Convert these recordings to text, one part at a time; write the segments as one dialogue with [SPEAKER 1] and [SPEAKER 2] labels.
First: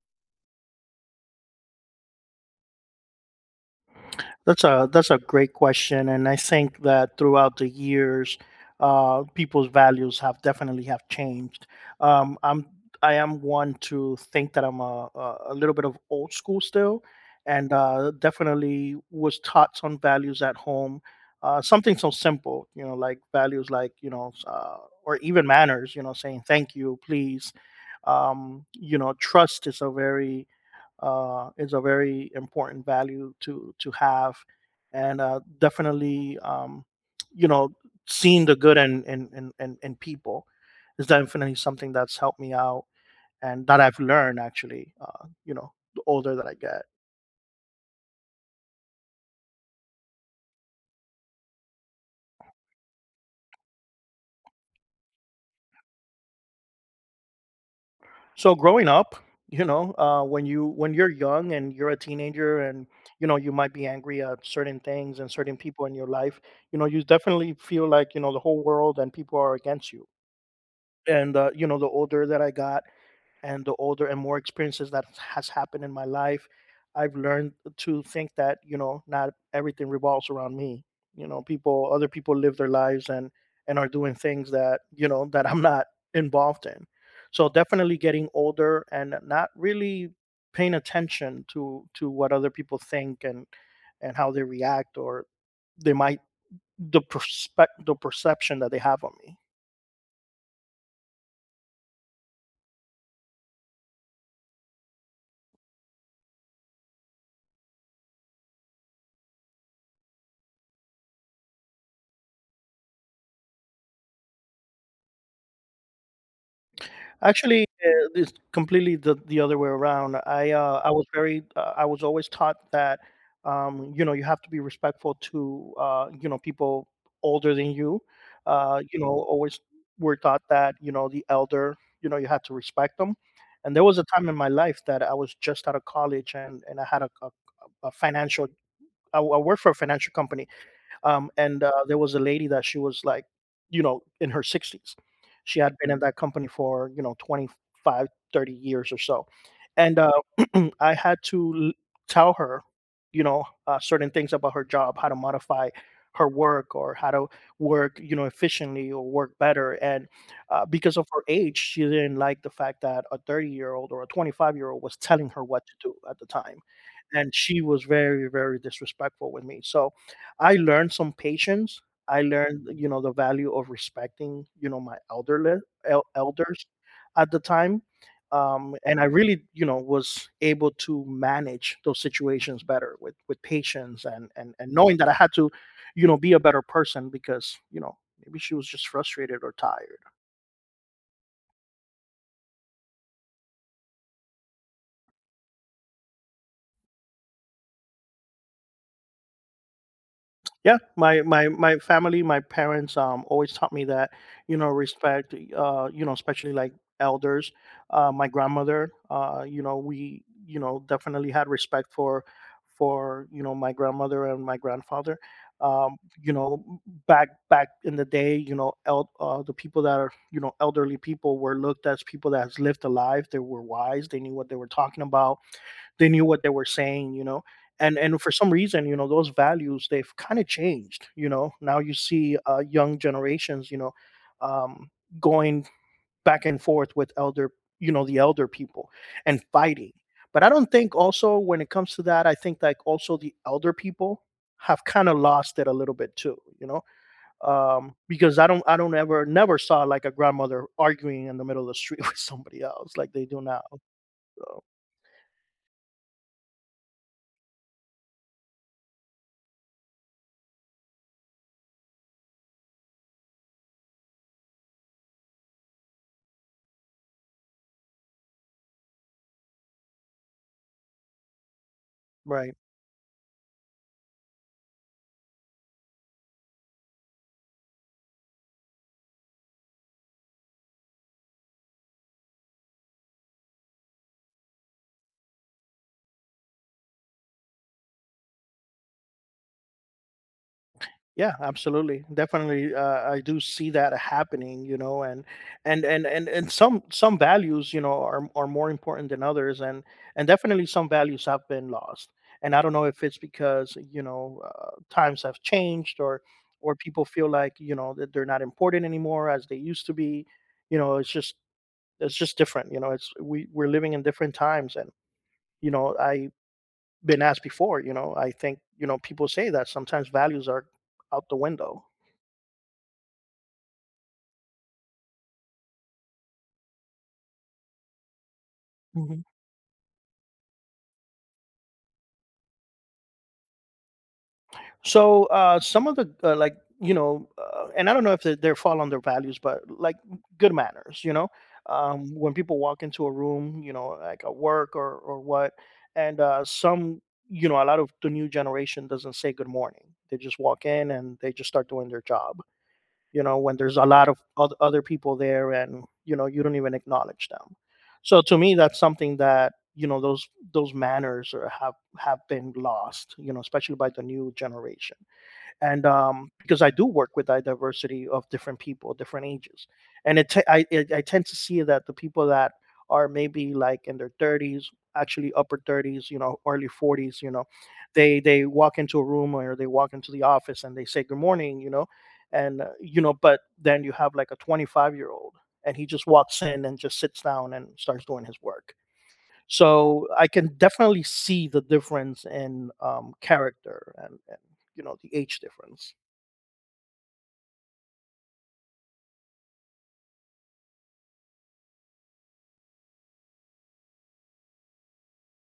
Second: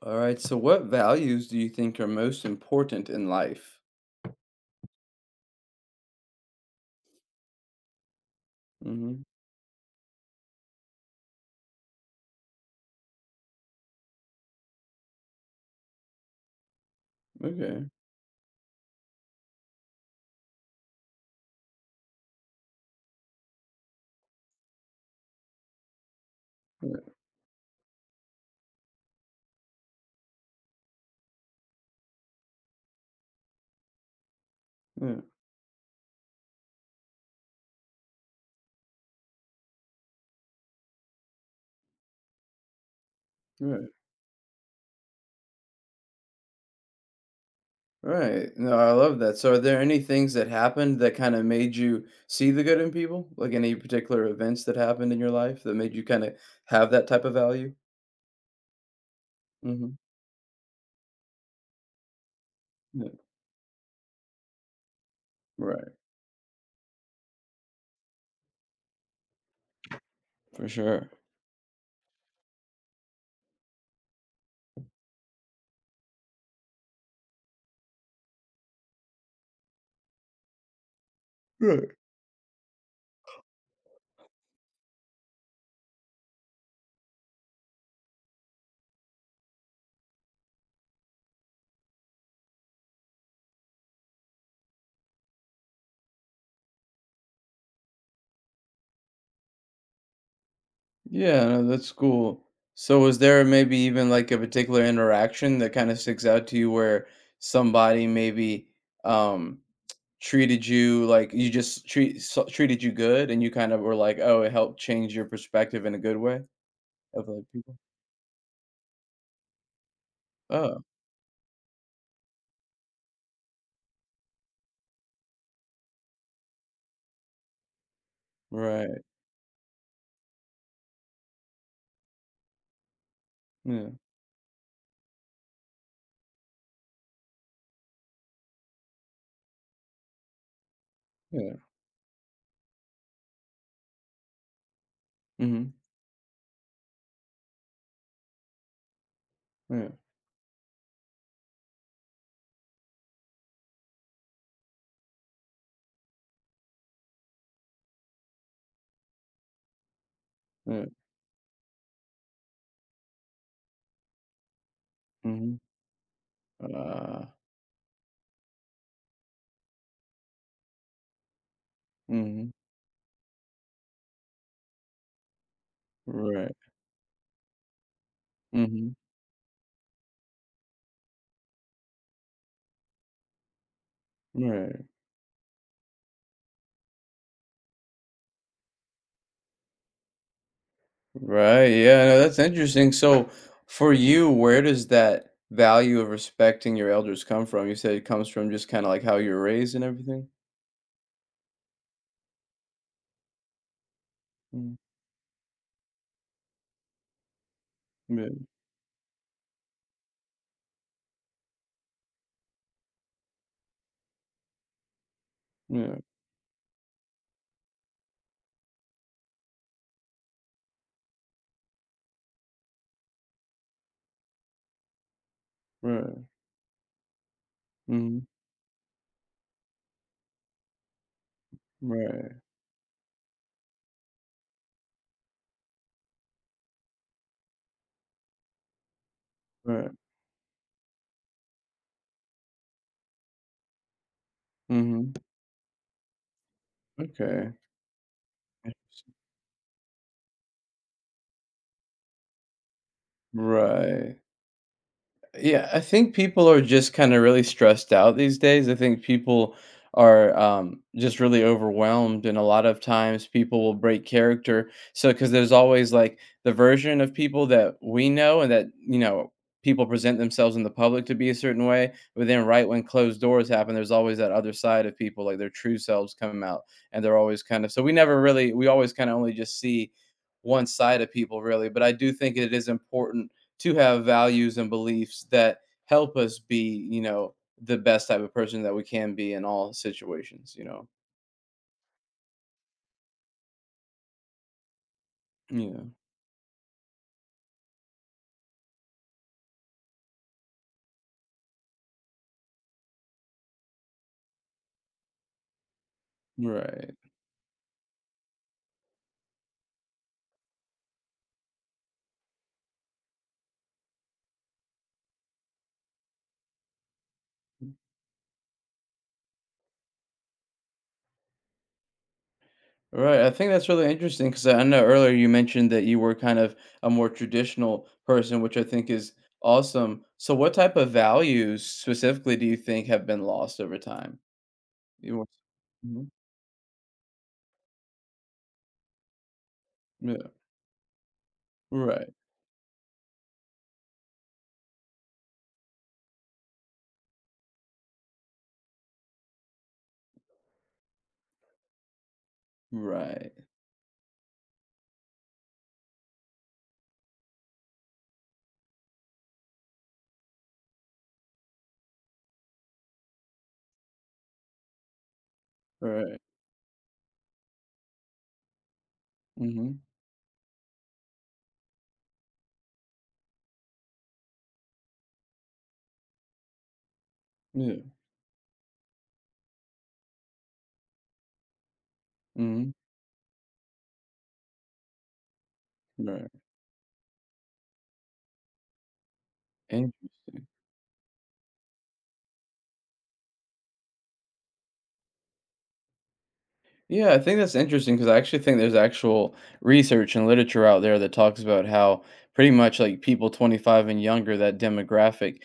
[SPEAKER 1] All right. So, what values do you think are most important in life?
[SPEAKER 2] That's a great question, and I think that throughout the years,
[SPEAKER 1] hmm
[SPEAKER 2] people's values have definitely have changed. Um, I'm I am one to think that I'm a little bit of old school still, and
[SPEAKER 1] Okay.
[SPEAKER 2] definitely was taught some values at home. Something so simple, you know, like values or even manners, you know, saying thank you,
[SPEAKER 1] Yeah.
[SPEAKER 2] please. Trust is a very important value to have, and
[SPEAKER 1] Yeah.
[SPEAKER 2] definitely, you know, seeing the good in people is definitely something that's helped me out and that
[SPEAKER 1] Right.
[SPEAKER 2] I've learned actually. The older that I get.
[SPEAKER 1] Right. No, I love that. So, are there any things that happened that kind of made you see the good in people? Like any particular events that happened in your life that made you kind of have that type of value?
[SPEAKER 2] So growing up,
[SPEAKER 1] hmm
[SPEAKER 2] when you're young and you're a teenager, and
[SPEAKER 1] Yeah.
[SPEAKER 2] you know you might be angry at certain things and certain people
[SPEAKER 1] Right.
[SPEAKER 2] in your life. You know you definitely feel like you know the whole world and people are against you.
[SPEAKER 1] For sure.
[SPEAKER 2] And you know the older that I got and the older and more experiences that has happened in my life, I've learned to think that, you know, not everything revolves around me. You know, people
[SPEAKER 1] Right.
[SPEAKER 2] other people live their lives and are doing things that I'm not involved in. So definitely getting older and not really paying attention to what other people think, and how they react, or they might the perception that they have on me.
[SPEAKER 1] Yeah. No, that's cool. So, was there maybe even like a particular interaction that kind of sticks out to you where somebody maybe um Treated you like you just treat so treated you good, and you kind of were like, "Oh, it helped change your perspective in a good way?" Of, like,
[SPEAKER 2] Actually,
[SPEAKER 1] people?
[SPEAKER 2] it's completely the other way around. I uh,
[SPEAKER 1] Oh,
[SPEAKER 2] I was very uh, I was always taught that, you know, you have to be respectful to, uh, people older than you. Uh, you
[SPEAKER 1] right.
[SPEAKER 2] know, always were taught that, you know, the elder, you know, you had to respect them. And there
[SPEAKER 1] Yeah,
[SPEAKER 2] was a time in my life that I was just out of college, and I had a financial I worked for a financial company,
[SPEAKER 1] yeah.
[SPEAKER 2] and there was a lady that she was like, you know, in her 60s. She
[SPEAKER 1] Mhm.
[SPEAKER 2] had been in that company for, you know, 25, 30 years or so.
[SPEAKER 1] Yeah,
[SPEAKER 2] And I had to tell her, certain things about her job, how to modify her work, or how to work, you know, efficiently or work better. And
[SPEAKER 1] yeah.
[SPEAKER 2] because of her age, she didn't like the fact that a 30-year-old or a 25-year-old was telling her
[SPEAKER 1] Mhm.
[SPEAKER 2] what to do at the time.
[SPEAKER 1] Ah.
[SPEAKER 2] And she was very, very disrespectful with me. So I learned some patience. I
[SPEAKER 1] Mhm.
[SPEAKER 2] learned, you know, the value of respecting, you know, my elderly,
[SPEAKER 1] Right.
[SPEAKER 2] elders at the time. Um,
[SPEAKER 1] Mhm.
[SPEAKER 2] and I really, you know, was able to manage those situations better with patience, and
[SPEAKER 1] Right.
[SPEAKER 2] knowing that I had to, you know, be a better person, because, you know, maybe she was just frustrated or tired.
[SPEAKER 1] Right, yeah, no, that's interesting. So, for you, where does that value of respecting your elders come from? You said it comes from just kinda like how you are raised and everything?
[SPEAKER 2] Yeah, my family, my parents, always taught me that, you know,
[SPEAKER 1] Mm.
[SPEAKER 2] respect, especially like elders. My
[SPEAKER 1] Yeah,
[SPEAKER 2] grandmother, we, you know, definitely had respect for, my grandmother and my grandfather. Um,
[SPEAKER 1] yeah,
[SPEAKER 2] you know, back in the day, you know, the people that are, you know, elderly people were looked as people that has lived a life. They were wise. They knew what they were talking about.
[SPEAKER 1] right.
[SPEAKER 2] They knew what they were saying. You know, and
[SPEAKER 1] Mhm.
[SPEAKER 2] for some reason, you know, those values they've kind of changed. You know, now you
[SPEAKER 1] Right,
[SPEAKER 2] see young generations, you know, um, going back and forth with elder you know the elder people and fighting.
[SPEAKER 1] right.
[SPEAKER 2] But I don't think also, when it comes to that, I think like also the elder people have kind
[SPEAKER 1] Mhm.
[SPEAKER 2] of lost it a little bit too, you know.
[SPEAKER 1] Okay.
[SPEAKER 2] Because I don't ever never saw like a grandmother arguing in the middle of the street with somebody else like they do now.
[SPEAKER 1] Right.
[SPEAKER 2] So.
[SPEAKER 1] Yeah, I think people are just kind of really stressed out these days. I think people are just really overwhelmed, and a lot of times people will break character. So, because there's always like the version of people that we know and that, you know, people present themselves in the public to be a certain way. But then,
[SPEAKER 2] Right.
[SPEAKER 1] right when closed doors happen, there's always that other side of people, like their true selves come out, and they're always kind of so we never really, we always kind of only just see one side of people, really. But I do think it is important to have values and beliefs that help us be, you know, the best type of person that we can be in all situations, you know.
[SPEAKER 2] Yeah, absolutely. Definitely, I do see that happening, you know, and
[SPEAKER 1] Yeah.
[SPEAKER 2] some values, you know, are more important than others, and definitely some values have been lost. And I don't know if it's because, you know, times have changed, or
[SPEAKER 1] Right.
[SPEAKER 2] people feel like, you know, that they're not important anymore as they used to be. You know, it's just different. You know, it's we we're living in different times, and you know, I've been asked before. You know, I think, you know, people say that sometimes values are out the window.
[SPEAKER 1] Right. I think that's really interesting because I know earlier you mentioned that you were kind of a more traditional person, which I think is
[SPEAKER 2] Mhm.
[SPEAKER 1] awesome. So what type of values specifically do you think have been lost over time? You
[SPEAKER 2] So
[SPEAKER 1] want-
[SPEAKER 2] some of the,
[SPEAKER 1] Mhm.
[SPEAKER 2] like, you know, and I don't know if they, they fall on their values, but like
[SPEAKER 1] Yeah.
[SPEAKER 2] good manners, you know,
[SPEAKER 1] Right.
[SPEAKER 2] when people walk into a room, you know, like at work or what, and some, you know, a lot of the new generation doesn't say good morning. They just walk in and they just start doing their job. You
[SPEAKER 1] Right.
[SPEAKER 2] know, when there's a lot of other people there, and, you know, you don't even acknowledge them. So to me, that's something that, you know, those manners are, have been lost, you know, especially by the new generation. And
[SPEAKER 1] Right.
[SPEAKER 2] because I do work with a diversity of different people, different ages,
[SPEAKER 1] hmm
[SPEAKER 2] and it, t- I, it I tend to see that the people that are maybe like in their 30s, actually upper 30s, you know, early 40s, you know,
[SPEAKER 1] Yeah.
[SPEAKER 2] they walk into a room or they walk into the office and they say good morning, you know. And
[SPEAKER 1] hmm
[SPEAKER 2] you know, but then you have like a 25-year old, and he just
[SPEAKER 1] Right.
[SPEAKER 2] walks in and just sits down and starts doing his work. So I
[SPEAKER 1] Interesting.
[SPEAKER 2] can definitely see the difference in character, and you know, the age difference.
[SPEAKER 1] Yeah, I think that's interesting because I actually think there's actual research and literature out there that talks about how pretty much like people 25 and younger, that demographic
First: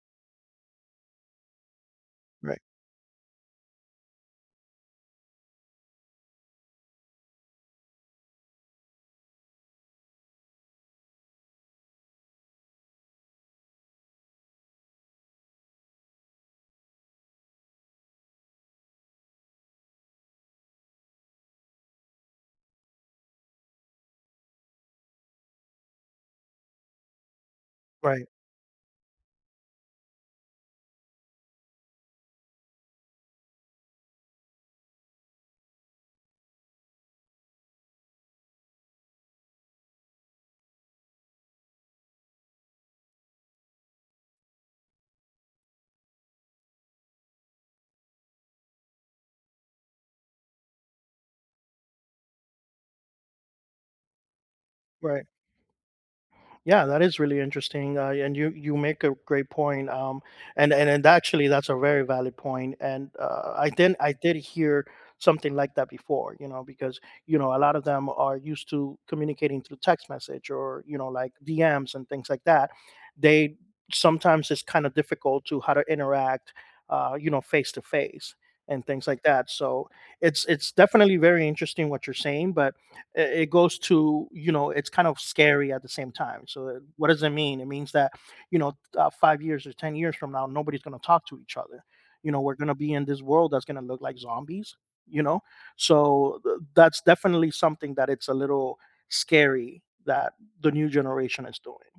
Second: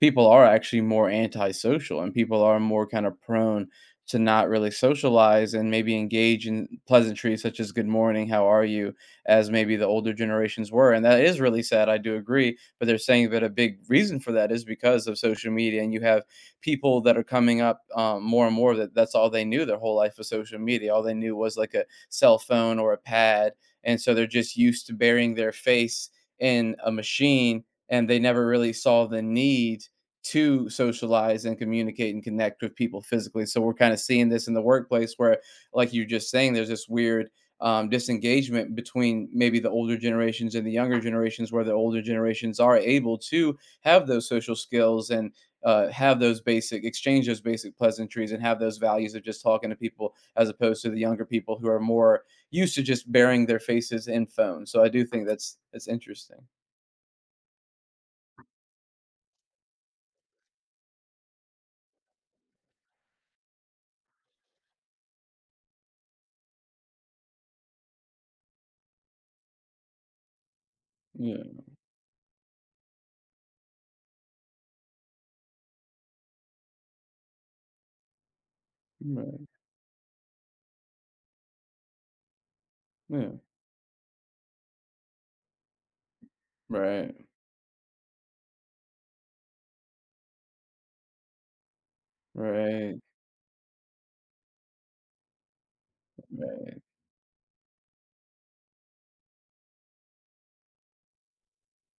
[SPEAKER 1] people are actually more antisocial and people are
[SPEAKER 2] Right.
[SPEAKER 1] more kind of prone to not really socialize and maybe engage in pleasantries such as good morning, how are you, as maybe the older generations were. And that is really sad. I do agree. But they're saying that a big reason for that is because of social media. And you have people that are coming up more and more that that's all they knew their whole life was social media. All they knew was like a cell phone or a pad. And so they're just used to burying their face in a machine and they
[SPEAKER 2] Right,
[SPEAKER 1] never really saw the need to socialize and communicate and connect with people physically. So we're kind of seeing this in the workplace where, like you're just saying, there's this weird disengagement between maybe the older generations and the younger generations, where the older generations are able to have those social skills and have those basic exchange those basic pleasantries and have those values of just talking to people as opposed to the younger people who are more used to just burying their faces in phones. So I do
[SPEAKER 2] right.
[SPEAKER 1] think that's interesting.
[SPEAKER 2] Yeah, that is really interesting, and you make a great point. And actually, that's a very valid point. And I did hear something like that before, you know, because you know a lot of them are used to communicating through text message or, you know, like
[SPEAKER 1] Yeah.
[SPEAKER 2] DMs and things like that. They, sometimes it's kind of difficult to how to interact, you know, face to face and things like
[SPEAKER 1] Right.
[SPEAKER 2] that. So it's definitely very interesting what you're saying, but
[SPEAKER 1] Yeah.
[SPEAKER 2] it goes to, you know, it's kind of scary at the same time. So what
[SPEAKER 1] Right.
[SPEAKER 2] does it mean? It means that, you know, 5 years or 10 years from now, nobody's going to talk to each other. You know, we're going to be
[SPEAKER 1] Right.
[SPEAKER 2] in this world that's going to look like zombies, you know. So
[SPEAKER 1] Right.
[SPEAKER 2] that's definitely something that, it's a little scary, that the new generation is doing.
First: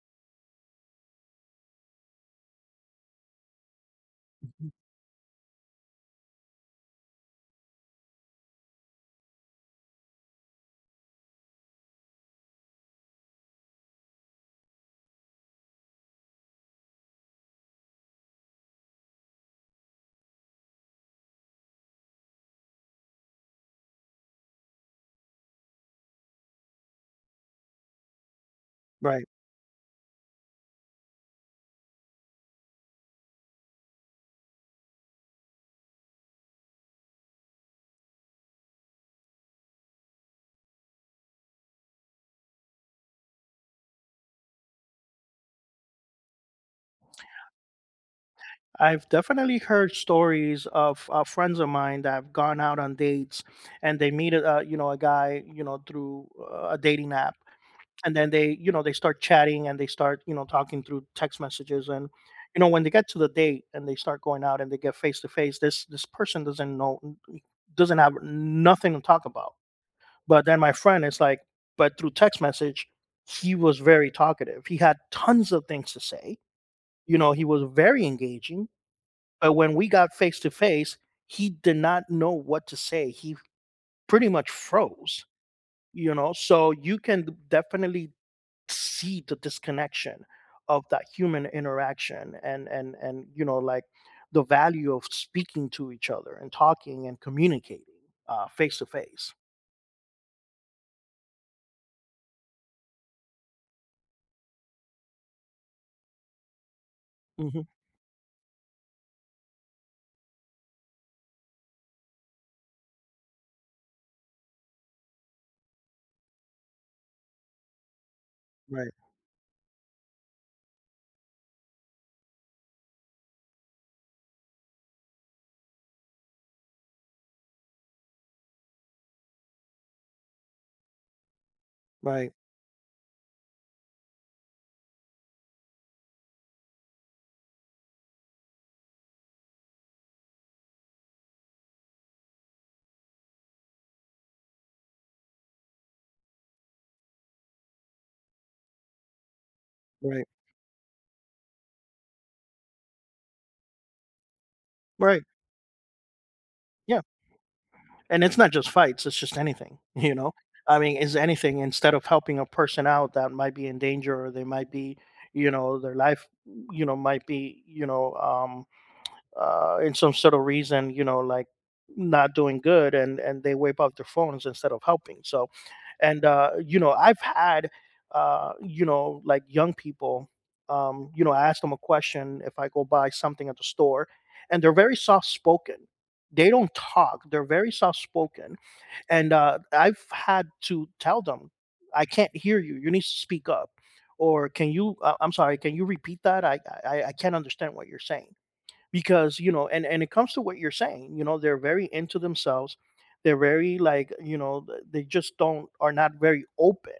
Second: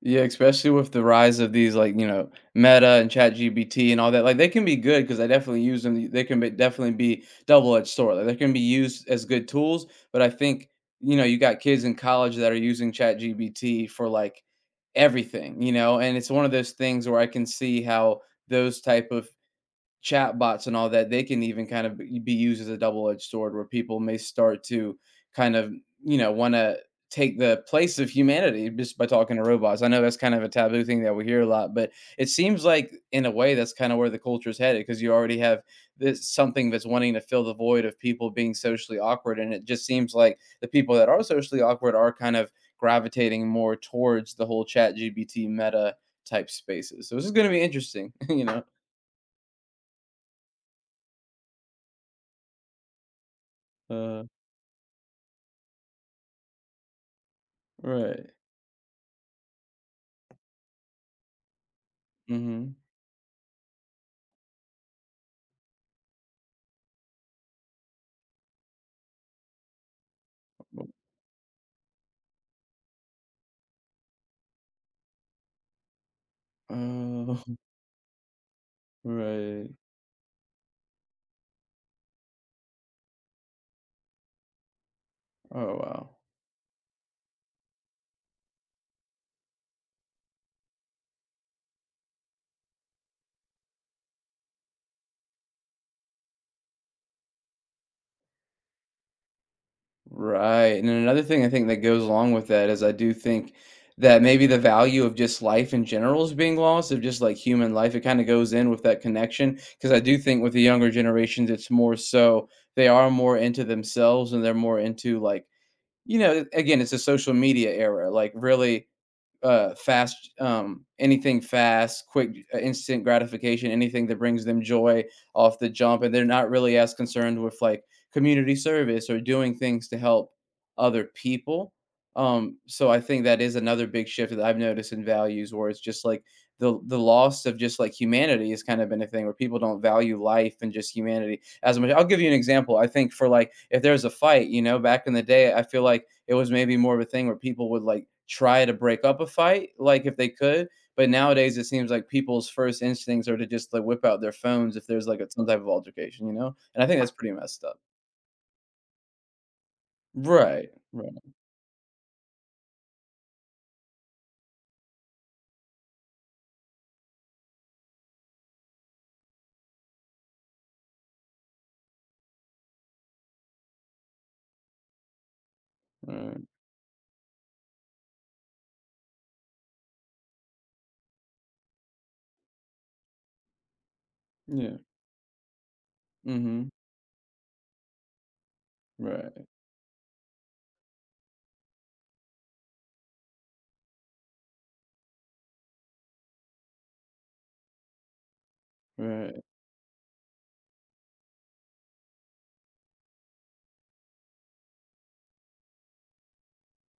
[SPEAKER 1] Yeah, especially with the rise of these like, you know, Meta and ChatGPT and all that. Like they can be good because I definitely use them. They can be, definitely be double-edged sword. Like they can be used as good tools, but I think, you know, you got kids in college that are using ChatGPT for like everything, you know, and it's one of those things where I can see how those type of chat bots and all that, they can even kind of be used as a double-edged sword where people may start to kind of, you know, wanna take the place of humanity just by
[SPEAKER 2] Right.
[SPEAKER 1] talking to robots. I know that's kind of a taboo thing that we hear a lot, but it seems like in a way that's kind of where the culture is headed, because you already have this something that's wanting to fill the void of people being socially awkward, and it just seems like the people that are socially awkward are kind of gravitating more towards the whole ChatGPT meta type spaces. So this is gonna be interesting, you know?
[SPEAKER 2] I've definitely heard stories of, friends of mine that have gone out on dates, and they
[SPEAKER 1] Uh
[SPEAKER 2] meet a, you know, a guy, you know, through a dating app. And then
[SPEAKER 1] Right.
[SPEAKER 2] they, you know, they start chatting and they start, you know, talking through text messages. And you know,
[SPEAKER 1] Mhm.
[SPEAKER 2] when they get to the date and they start going out and they get face to face, this person doesn't know, doesn't have nothing to talk about. But then my friend is like, but through text message, he was very talkative, he had tons of things to say, you know.
[SPEAKER 1] Oh,
[SPEAKER 2] He was very engaging, but
[SPEAKER 1] right.
[SPEAKER 2] when we got face to face, he did not know what to say. He pretty much froze.
[SPEAKER 1] Oh,
[SPEAKER 2] You
[SPEAKER 1] wow.
[SPEAKER 2] know, so you can definitely see the disconnection of that human interaction, and you know, like the value of speaking to each other and talking and communicating, face to face.
[SPEAKER 1] Right, and then another thing I think that goes along with that is I do think that maybe the value of just life in general is being lost, of just, like,
[SPEAKER 2] Mhm.
[SPEAKER 1] human life, it kinda goes in with that connection because I do think with the younger generations, it's more so they are more into themselves and they're more into, like you know, again, it's a social media era, like, really
[SPEAKER 2] Right.
[SPEAKER 1] fast anything fast quick instant gratification anything that brings them joy off the jump and they're not really as concerned with like community service or doing things to help other people
[SPEAKER 2] Right,
[SPEAKER 1] so I think that is another big shift that I've noticed in values where it's just like the loss of just like humanity has kind of been a thing where people don't value life and just humanity as much. I'll give you an example. I think for like if there's a fight, you know, back in the day, I feel like it was maybe more of a thing where people would like try to break up a fight, like if
[SPEAKER 2] right.
[SPEAKER 1] they could. But nowadays, it seems like people's first instincts are to just like whip out their phones if there's like
[SPEAKER 2] Right.
[SPEAKER 1] a, some type of altercation, you know. And I think
[SPEAKER 2] Yeah,
[SPEAKER 1] that's pretty messed up.
[SPEAKER 2] and it's not just fights, it's just anything, you know.
[SPEAKER 1] Right.
[SPEAKER 2] I mean,
[SPEAKER 1] Right.
[SPEAKER 2] is anything. Instead of helping a person out that might be in danger, or they might be, you know, their life, you know, might be, you know, in some sort of reason, you know, like not doing good, and they wipe out their phones instead of helping. So, and
[SPEAKER 1] Right.
[SPEAKER 2] you know, I've had, you know, like young people, you know, I ask them a question if I go buy something at the store, and they're
[SPEAKER 1] Yeah.
[SPEAKER 2] very soft spoken. They
[SPEAKER 1] Mm-hmm.
[SPEAKER 2] don't talk. They're very soft spoken. And
[SPEAKER 1] Right.
[SPEAKER 2] I've had to tell them, I can't hear you. You need to speak up. Or can you? I'm sorry. Can you repeat that? I, I can't understand what you're saying. Because,
[SPEAKER 1] Right.
[SPEAKER 2] you know, and it comes to what you're saying, you know, they're very into themselves. They're very like, you know, they just don't, are not very open,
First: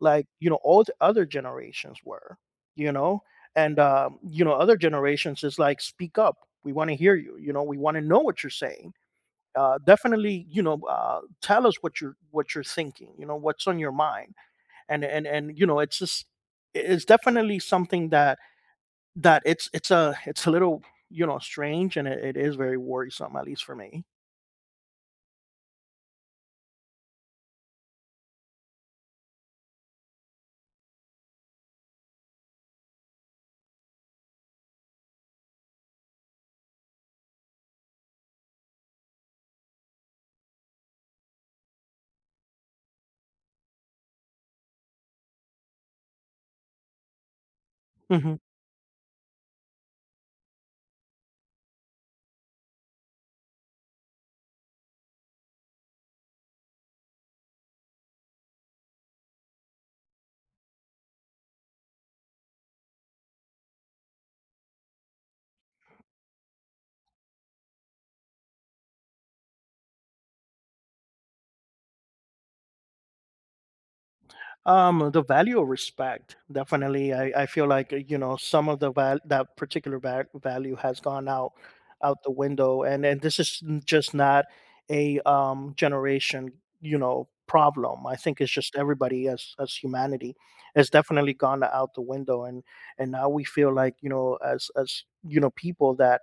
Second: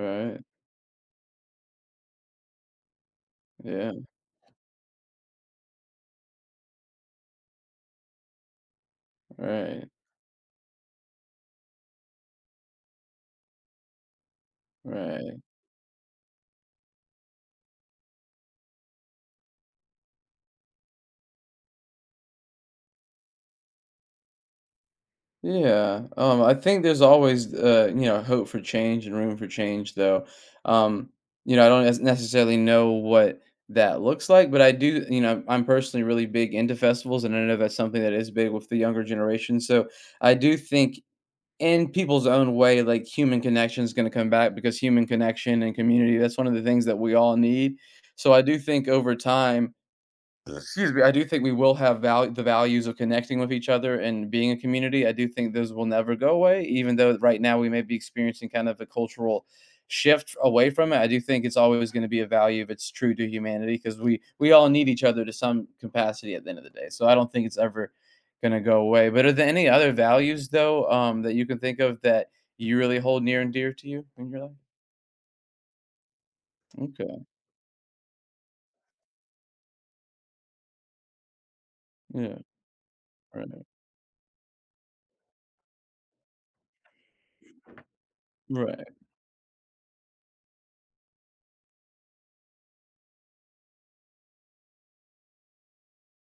[SPEAKER 2] like, you know, all the other generations were, you know. And
[SPEAKER 1] Yeah.
[SPEAKER 2] you know, other generations is like, speak up, we want to hear you, you know, we want to know what you're saying,
[SPEAKER 1] Right.
[SPEAKER 2] definitely, you know, tell us what you're, what you're thinking, you know, what's on your mind. And
[SPEAKER 1] Right.
[SPEAKER 2] you know, it's just, it's definitely something that, it's it's a little, you know, strange, and it is very worrisome, at least for me.
[SPEAKER 1] Yeah, I think there's always, you know, hope for change and room for change, though. Um, you know, I don't necessarily know what that looks like, but I do, you know, I'm personally really big into festivals, and I know that's something that is big with the younger generation. So I do think, in people's own way, like human connection is going to come back because human connection and community, that's one of the things that we all need. So
[SPEAKER 2] Mhm.
[SPEAKER 1] I do think over time, Excuse me, I do think we will have value the values of connecting with each other and being a community. I do think those will never go away, even though right now we may be experiencing kind of a cultural shift away from it. I do think it's always gonna be a value if it's true to humanity, because we all need each other to some capacity at the end of the day. So I don't think it's ever gonna go away. But are there any other values though, that you can think of that you really hold near and dear to you in your life?
[SPEAKER 2] The value of respect, definitely.
[SPEAKER 1] Okay.
[SPEAKER 2] I, feel like, you know, some of the, that particular value has gone out, out the
[SPEAKER 1] Yeah.
[SPEAKER 2] window. And this
[SPEAKER 1] Right.
[SPEAKER 2] is just not a, generation, you know, problem. I think it's just
[SPEAKER 1] Right.
[SPEAKER 2] everybody, as humanity, has definitely gone out the window. And now we feel like, you know, as, you know, people that,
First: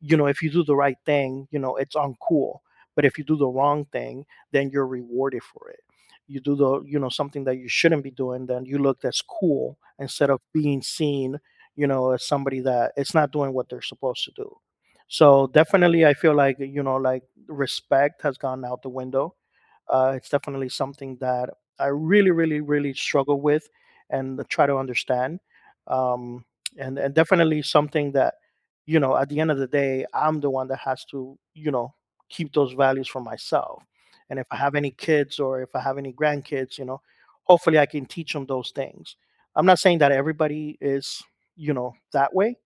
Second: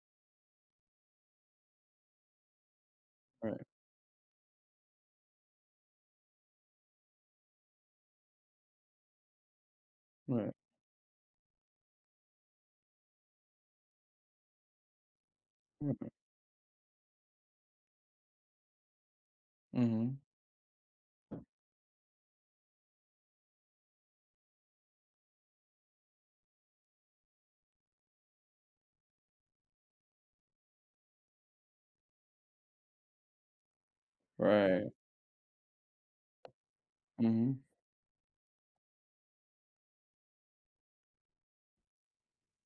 [SPEAKER 2] you know, if you do the right thing, you know, it's uncool, but if you do the
[SPEAKER 1] Right. Right.
[SPEAKER 2] wrong thing, then you're rewarded for it. You do the, you know, something that you shouldn't be doing, then you look, that's cool, instead of
[SPEAKER 1] Right.
[SPEAKER 2] being seen, you know, as somebody that it's not doing what they're supposed to do. So definitely I feel like, you know, like respect has gone out the window.
[SPEAKER 1] Mhm.
[SPEAKER 2] It's definitely something that I really, really, really struggle with and try to understand. Um, and definitely something that, you know, at the end of the day, I'm the one that has to, you know, keep those values for myself. And if I have any
[SPEAKER 1] Right.
[SPEAKER 2] kids or if I have any grandkids, you know,
[SPEAKER 1] Mhm.
[SPEAKER 2] hopefully I can teach them those things. I'm not saying that everybody is, you know, that way,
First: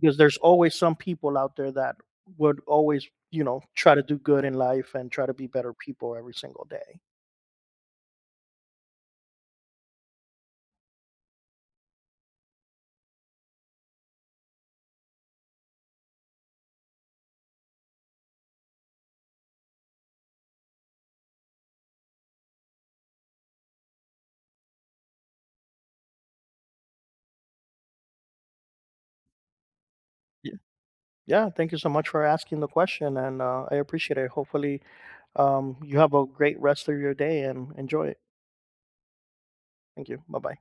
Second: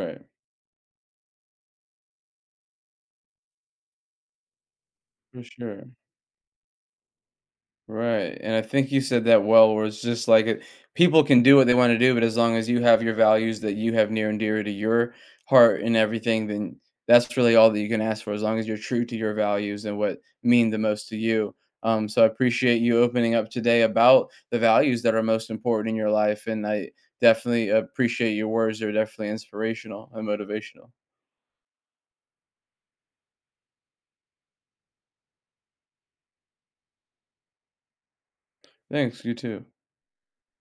[SPEAKER 2] because there's always some people out there that would always, you know, try to do good in life and try to
[SPEAKER 1] for
[SPEAKER 2] be better
[SPEAKER 1] sure.
[SPEAKER 2] people every single day.
[SPEAKER 1] Right, and I think you said that well, where it's just like it people can do what they wanna do, but as long as you have your values that you have near and dear to your heart and everything, then that's really all that you can ask for, as long as you're true to your values and what mean the most to you. So I appreciate you opening up today about the values that are most important in your life, and I definitely appreciate your words. They're definitely inspirational and
[SPEAKER 2] Yeah.
[SPEAKER 1] motivational.
[SPEAKER 2] Yeah, thank you so much for asking the question, and I appreciate it. Hopefully, you have a great rest of your day and enjoy it.
[SPEAKER 1] Thanks, you too.
[SPEAKER 2] Thank you. Bye bye.